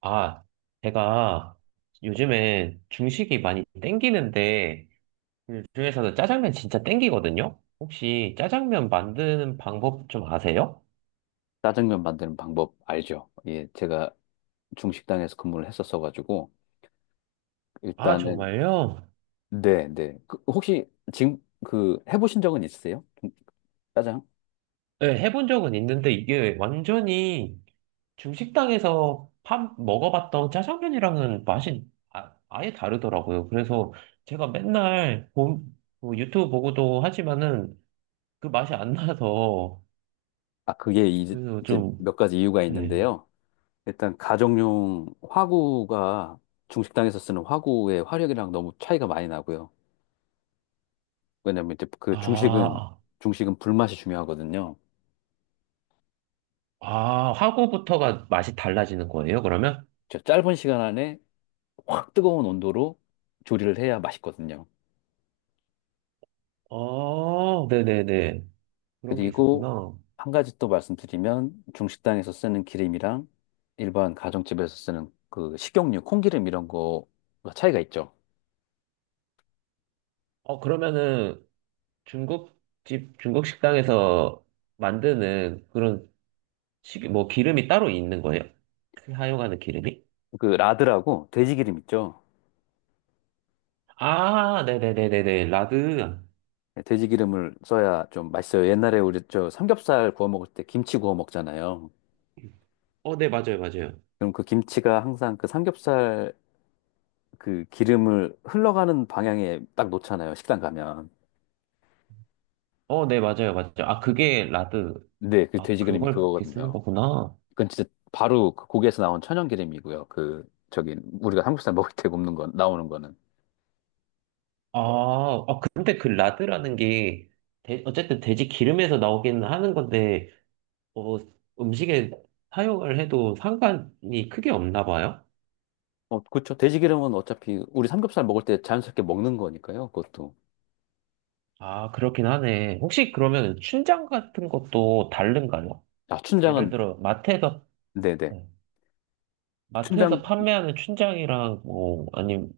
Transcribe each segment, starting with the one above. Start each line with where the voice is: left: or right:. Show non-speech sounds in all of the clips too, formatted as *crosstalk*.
right: 아, 제가 요즘에 중식이 많이 땡기는데, 그 중에서도 짜장면 진짜 땡기거든요? 혹시 짜장면 만드는 방법 좀 아세요?
left: 짜장면 만드는 방법 알죠? 예, 제가 중식당에서 근무를 했었어가지고
right: 아,
left: 일단은.
right: 정말요?
left: 네, 네. 그, 혹시 지금 그 해보신 적은 있으세요? 짜장?
right: 네, 해본 적은 있는데 이게 완전히 중식당에서 밥 먹어봤던 짜장면이랑은 맛이 아예 다르더라고요. 그래서 제가 뭐 유튜브 보고도 하지만은 그 맛이 안 나서,
left: 아, 그게 이제,
right: 그래서
left: 이제
right: 좀,
left: 몇 가지 이유가
right: 네.
left: 있는데요. 일단 가정용 화구가 중식당에서 쓰는 화구의 화력이랑 너무 차이가 많이 나고요. 왜냐면 이제 그 중식은
right: 아.
left: 중식은 불맛이 중요하거든요.
right: 아, 하고부터가 맛이 달라지는 거예요, 그러면?
left: 저 짧은 시간 안에 확 뜨거운 온도로 조리를 해야 맛있거든요.
right: 아, 네네네. 그런 게
left: 그리고
right: 있었구나.
left: 한 가지 또 말씀드리면 중식당에서 쓰는 기름이랑 일반 가정집에서 쓰는 그 식용유, 콩기름 이런 거가 차이가 있죠.
right: 어, 그러면은 중국집, 중국 식당에서 만드는 그런 뭐 기름이 따로 있는 거예요? 그 사용하는 기름이?
left: 그 라드라고 돼지기름 있죠.
right: 아, 네네네네네. 라드.
left: 네, 돼지기름을 써야 좀 맛있어요. 옛날에 우리 저 삼겹살 구워 먹을 때 김치 구워 먹잖아요.
right: 어, 네, 맞아요, 맞아요.
left: 그럼 그 김치가 항상 그 삼겹살 그 기름을 흘러가는 방향에 딱 놓잖아요. 식당 가면.
right: 어, 네, 맞아요, 맞아요. 아, 그게 라드.
left: 네, 그
right: 아,
left: 돼지기름이
right: 그걸 그렇게 쓰는
left: 그거거든요.
right: 거구나.
left: 그건 진짜 바로 그 고기에서 나온 천연기름이고요. 그 저기 우리가 삼겹살 먹을 때 굽는 건 나오는 거는.
right: 아, 아, 근데 그 라드라는 게, 어쨌든 돼지 기름에서 나오긴 하는 건데, 어, 음식에 사용을 해도 상관이 크게 없나 봐요?
left: 어, 그렇죠. 돼지기름은 어차피 우리 삼겹살 먹을 때 자연스럽게 먹는 거니까요. 그것도.
right: 아, 그렇긴 하네. 혹시 그러면 춘장 같은 것도 다른가요?
left: 아,
right: 예를
left: 춘장은.
right: 들어, 마트에서,
left: 네네.
right: 네.
left: 춘장
right: 마트에서 판매하는 춘장이랑, 뭐, 아니면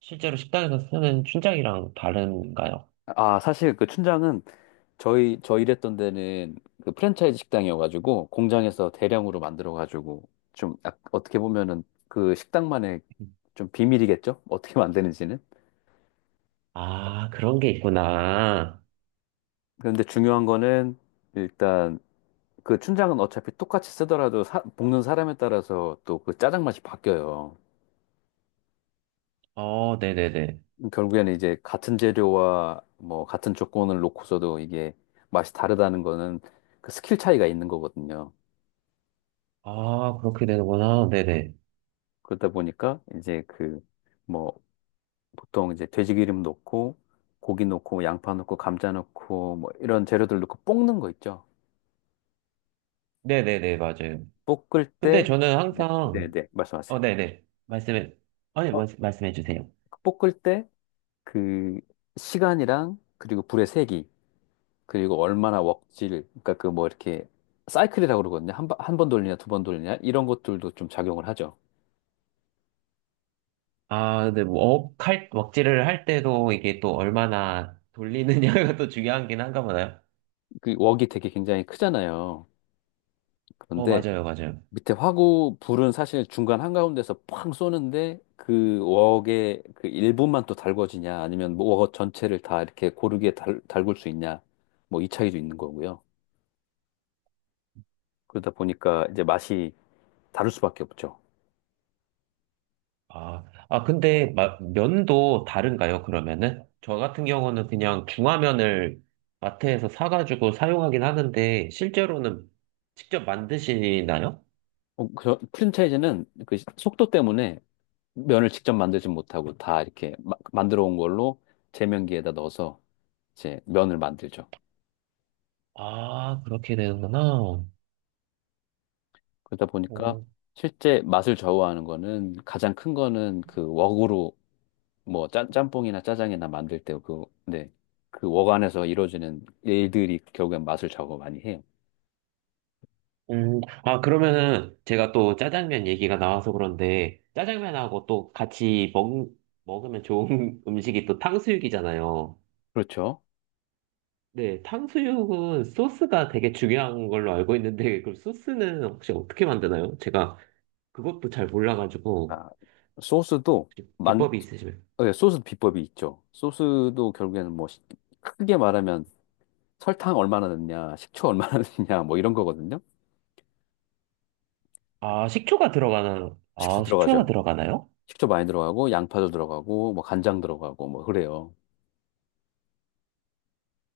right: 실제로 식당에서 쓰는 춘장이랑 다른가요?
left: 아, 사실 그 춘장은 저희 저 일했던 데는 그 프랜차이즈 식당이어가지고 공장에서 대량으로 만들어가지고 좀 어떻게 보면은 그 식당만의 좀 비밀이겠죠? 어떻게 만드는지는.
right: 아, 그런 게 있구나.
left: 그런데 중요한 거는 일단 그 춘장은 어차피 똑같이 쓰더라도 볶는 사람에 따라서 또 그 짜장 맛이 바뀌어요.
right: 어, 네네네.
left: 결국에는 이제 같은 재료와 뭐 같은 조건을 놓고서도 이게 맛이 다르다는 거는 그 스킬 차이가 있는 거거든요.
right: 아, 그렇게 되는구나. 네네.
left: 그러다 보니까 이제 그, 뭐 보통 이제 돼지기름 넣고 고기 넣고 뭐 양파 넣고 감자 넣고 뭐 이런 재료들 넣고 볶는 거 있죠.
right: 네네네, 맞아요.
left: 볶을
right: 근데
left: 때.
right: 저는
left: 네, 네,
right: 항상,
left: 네. 말씀하세요.
right: 어, 네네. 말씀해, 아니,
left: 어,
right: 말씀해 주세요.
left: 볶을 때 그 시간이랑 그리고 불의 세기 그리고 얼마나 웍질, 그러니까 그 뭐 이렇게 사이클이라고 그러거든요. 한번 돌리냐, 두 번 돌리냐, 이런 것들도 좀 작용을 하죠.
right: 아, 근데 뭐, 억할, 먹지를 할 때도 이게 또 얼마나 돌리느냐가 *laughs* 또 중요하긴 한가 보나요?
left: 그 웍이 되게 굉장히 크잖아요.
right: 어,
left: 그런데
right: 맞아요, 맞아요.
left: 밑에 화구, 불은 사실 중간 한가운데서 팡 쏘는데 그 웍의 그 일부만 또 달궈지냐, 아니면 뭐웍 전체를 다 이렇게 고르게 달굴 수 있냐, 뭐 이 차이도 있는 거고요. 그러다 보니까 이제 맛이 다를 수밖에 없죠.
right: 아, 아, 근데 면도 다른가요, 그러면은? 저 같은 경우는 그냥 중화면을 마트에서 사가지고 사용하긴 하는데, 실제로는 직접 만드시나요?
left: 그 프랜차이즈는 그 속도 때문에 면을 직접 만들지 못하고 다 이렇게 만들어 온 걸로 제면기에다 넣어서 이제 면을 만들죠.
right: 아, 그렇게 되는구나.
left: 그러다 보니까
right: 오.
left: 실제 맛을 좌우하는 거는 가장 큰 거는 그 웍으로 뭐 짬뽕이나 짜장이나 만들 때 그, 네. 그웍 안에서 이루어지는 일들이 결국엔 맛을 좌우 많이 해요.
right: 아, 그러면은 제가 또 짜장면 얘기가 나와서 그런데 짜장면하고 또 같이 먹으면 좋은 *laughs* 음식이 또 탕수육이잖아요.
left: 그렇죠.
right: 네, 탕수육은 소스가 되게 중요한 걸로 알고 있는데 그럼 소스는 혹시 어떻게 만드나요? 제가 그것도 잘 몰라가지고
left: 아, 소스도.
right: 혹시
left: 만,
right: 비법이 있으시면.
left: 네, 소스 비법이 있죠. 소스도 결국에는 뭐 크게 말하면 설탕 얼마나 넣냐, 식초 얼마나 *laughs* 넣냐, 뭐 이런 거거든요.
right: 아, 식초가 들어가는,
left: 식초
right: 아, 식초가
left: 들어가죠.
right: 들어가나요?
left: 식초 많이 들어가고, 양파도 들어가고, 뭐 간장 들어가고, 뭐 그래요.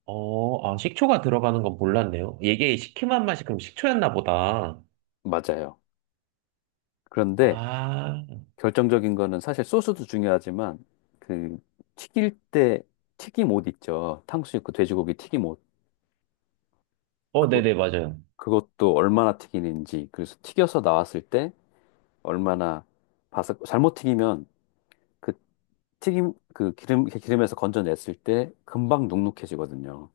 right: 어, 아, 식초가 들어가는 건 몰랐네요. 이게 시큼한 맛이 그럼 식초였나 보다.
left: 맞아요. 그런데
right: 아,
left: 결정적인 거는 사실 소스도 중요하지만, 그 튀길 때 튀김옷 있죠. 탕수육 그 돼지고기 튀김옷.
right: 어,
left: 그거,
right: 네네, 맞아요.
left: 그것도 얼마나 튀기는지, 그래서 튀겨서 나왔을 때 얼마나 바삭, 잘못 튀기면 그 튀김, 그 기름에서 건져냈을 때 금방 눅눅해지거든요.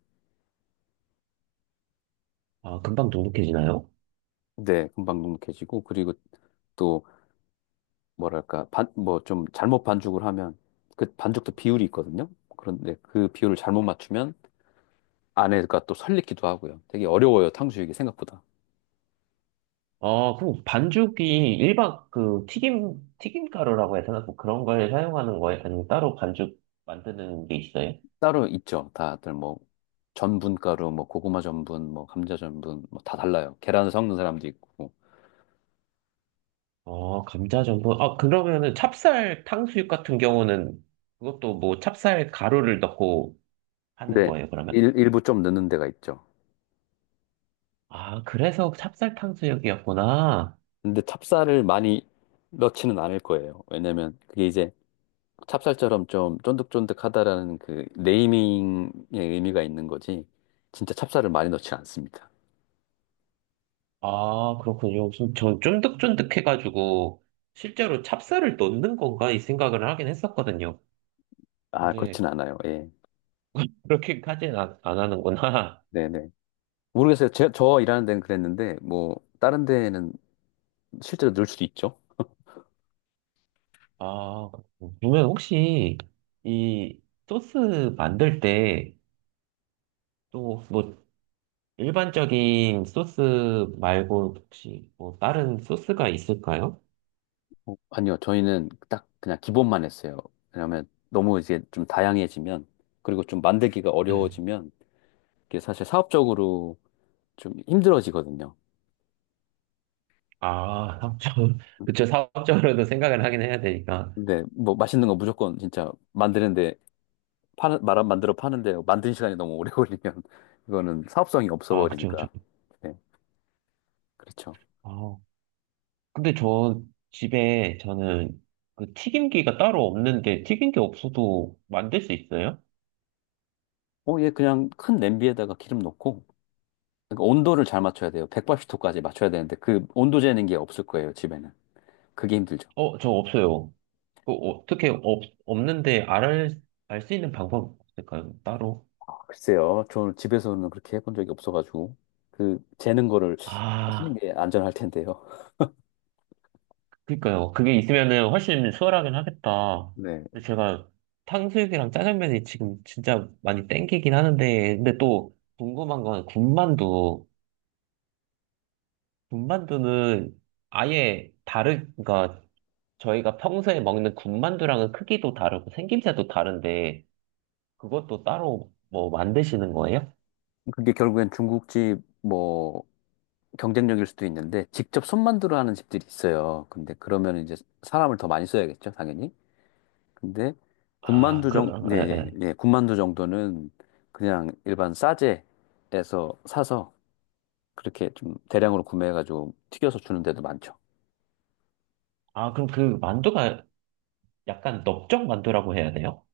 right: 아, 금방 돈독해지나요?
left: 네, 금방 눅눅해지고 그리고 또 뭐랄까 반 뭐 좀 잘못 반죽을 하면 그 반죽도 비율이 있거든요. 그런데 그 비율을 잘못 맞추면 안에가 또 설리기도 하고요. 되게 어려워요, 탕수육이 생각보다.
right: 아, 그럼 반죽이 일반 그 튀김, 튀김가루라고 해야 되나? 뭐 그런 걸 사용하는 거예요? 아니면 따로 반죽 만드는 게 있어요?
left: 따로 있죠. 다들 뭐 전분가루, 뭐 고구마 전분, 뭐 감자 전분, 뭐 다 달라요. 계란을 섞는 사람도 있고.
right: 아, 감자전분. 아, 그러면은 찹쌀 탕수육 같은 경우는 그것도 뭐 찹쌀 가루를 넣고 하는
left: 근데
right: 거예요, 그러면?
left: 일부 좀 넣는 데가 있죠.
right: 아, 그래서 찹쌀 탕수육이었구나.
left: 근데 찹쌀을 많이 넣지는 않을 거예요. 왜냐면 그게 이제 찹쌀처럼 좀 쫀득쫀득하다라는 그 네이밍의 의미가 있는 거지 진짜 찹쌀을 많이 넣지 않습니다.
right: 아, 그렇군요. 좀, 전 쫀득쫀득해가지고 실제로 찹쌀을 넣는 건가? 이 생각을 하긴 했었거든요.
left: 아,
right: 근데
left: 그렇진 않아요. 예.
right: 그렇게까지는 안, 안 하는구나. *laughs*
left: 네네. 모르겠어요. 저 일하는 데는 그랬는데 뭐 다른 데는 실제로 넣을 수도 있죠.
right: 아, 그러면 혹시 이 소스 만들 때 또 뭐 일반적인 소스 말고 혹시 뭐 다른 소스가 있을까요?
left: 아니요. 저희는 딱 그냥 기본만 했어요. 왜냐하면 너무 이제 좀 다양해지면 그리고 좀 만들기가
right: 네.
left: 어려워지면 이게 사실 사업적으로 좀 힘들어지거든요.
right: 아, 사업적으로, *laughs* 그쵸, 사업적으로도 생각을 하긴 해야 되니까.
left: 근데 뭐 맛있는 거 무조건 진짜 만드는데 파는, 말안 만들어 파는데 만드는 시간이 너무 오래 *laughs* 걸리면 이거는 사업성이 없어
right: 아, 그쵸, 그쵸.
left: 버리니까. 네, 그렇죠.
right: 아, 근데 저 집에 저는 그 튀김기가 따로 없는데 튀김기 없어도 만들 수 있어요?
left: 얘 그냥 큰 냄비에다가 기름 넣고 그러니까 온도를 잘 맞춰야 돼요. 180도까지 맞춰야 되는데 그 온도 재는 게 없을 거예요, 집에는. 그게 힘들죠.
right: 어, 저 없어요. 그 어떻게 없, 없는데 알, 알 수 있는 방법 없을까요? 따로?
left: 글쎄요. 저는 집에서는 그렇게 해본 적이 없어가지고 그 재는 거를 하시는
right: 아,
left: 게 안전할 텐데요.
right: 그니까요. 그게 있으면은 훨씬 수월하긴 하겠다.
left: 네.
right: 근데 제가 탕수육이랑 짜장면이 지금 진짜 많이 땡기긴 하는데, 근데 또 궁금한 건 군만두. 군만두는 아예 다르, 그러니까 저희가 평소에 먹는 군만두랑은 크기도 다르고 생김새도 다른데, 그것도 따로 뭐 만드시는 거예요?
left: 그게 결국엔 중국집 뭐 경쟁력일 수도 있는데 직접 손 만들어 하는 집들이 있어요. 근데 그러면 이제 사람을 더 많이 써야겠죠, 당연히. 근데
right: 아, 그럼,
left: 예,
right: 예,
left: 예,
right: 예.
left: 예, 군만두 정도는 그냥 일반 싸제에서 사서 그렇게 좀 대량으로 구매해가지고 튀겨서 주는 데도 많죠.
right: 아, 그럼 그 만두가 약간 넓적 만두라고 해야 돼요?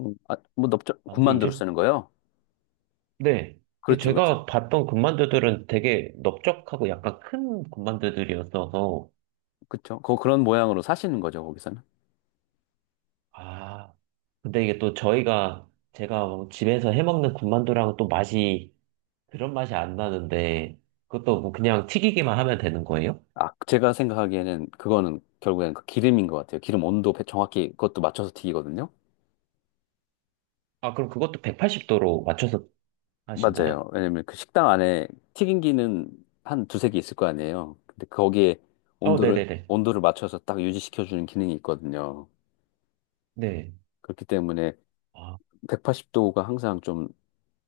left: 아, 뭐 넓적
right: 만두
left: 군만두로
right: 이름?
left: 쓰는 거요?
right: 네. 근데
left: 그렇죠, 그렇죠,
right: 제가 봤던 군만두들은 되게 넓적하고 약간 큰 군만두들이었어서,
left: 그렇죠. 그런 모양으로 사시는 거죠, 거기서는.
right: 아, 근데 이게 또 저희가, 제가 집에서 해먹는 군만두랑 또 맛이, 그런 맛이 안 나는데, 그것도 뭐 그냥 튀기기만 하면 되는 거예요?
left: 아, 제가 생각하기에는 그거는 결국엔 그 기름인 것 같아요. 기름 온도 정확히 그것도 맞춰서 튀기거든요.
right: 아, 그럼 그것도 180도로 맞춰서 하시나요?
left: 맞아요. 왜냐면 그 식당 안에 튀김기는 한 두세 개 있을 거 아니에요. 근데 거기에
right: 어,
left: 온도를,
right: 네네네.
left: 온도를 맞춰서 딱 유지시켜주는 기능이 있거든요.
right: 네.
left: 그렇기 때문에
right: 아,
left: 180도가 항상 좀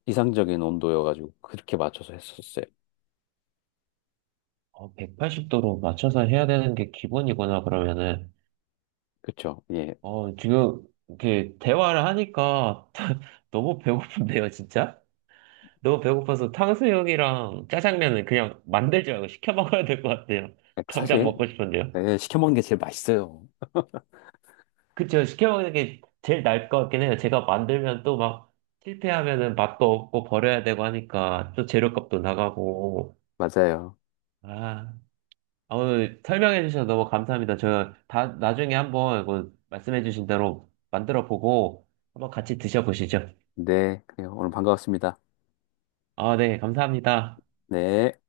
left: 이상적인 온도여가지고 그렇게 맞춰서 했었어요.
right: 180도로 맞춰서 해야 되는 게 기본이구나, 그러면은.
left: 그쵸? 예.
right: 어, 지금, 이렇게, 대화를 하니까, *laughs* 너무 배고픈데요, 진짜? 너무 배고파서 탕수육이랑 짜장면을 그냥 만들지 말고 시켜 먹어야 될 것 같아요. 당장
left: 사실,
right: 먹고 싶은데요.
left: 예, 시켜먹는 게 제일 맛있어요.
right: 그쵸, 시켜 먹는 게 제일 나을 것 같긴 해요. 제가 만들면 또 막, 실패하면은 맛도 없고 버려야 되고 하니까, 또 재료값도 나가고.
left: 맞아요.
right: 아, 아, 오늘 설명해 주셔서 너무 감사합니다. 저, 다, 나중에 한번, 이거 말씀해 주신 대로 만들어 보고, 한번 같이 드셔보시죠.
left: 네. 그래요. 오늘 반가웠습니다.
right: 아, 네, 감사합니다.
left: 네.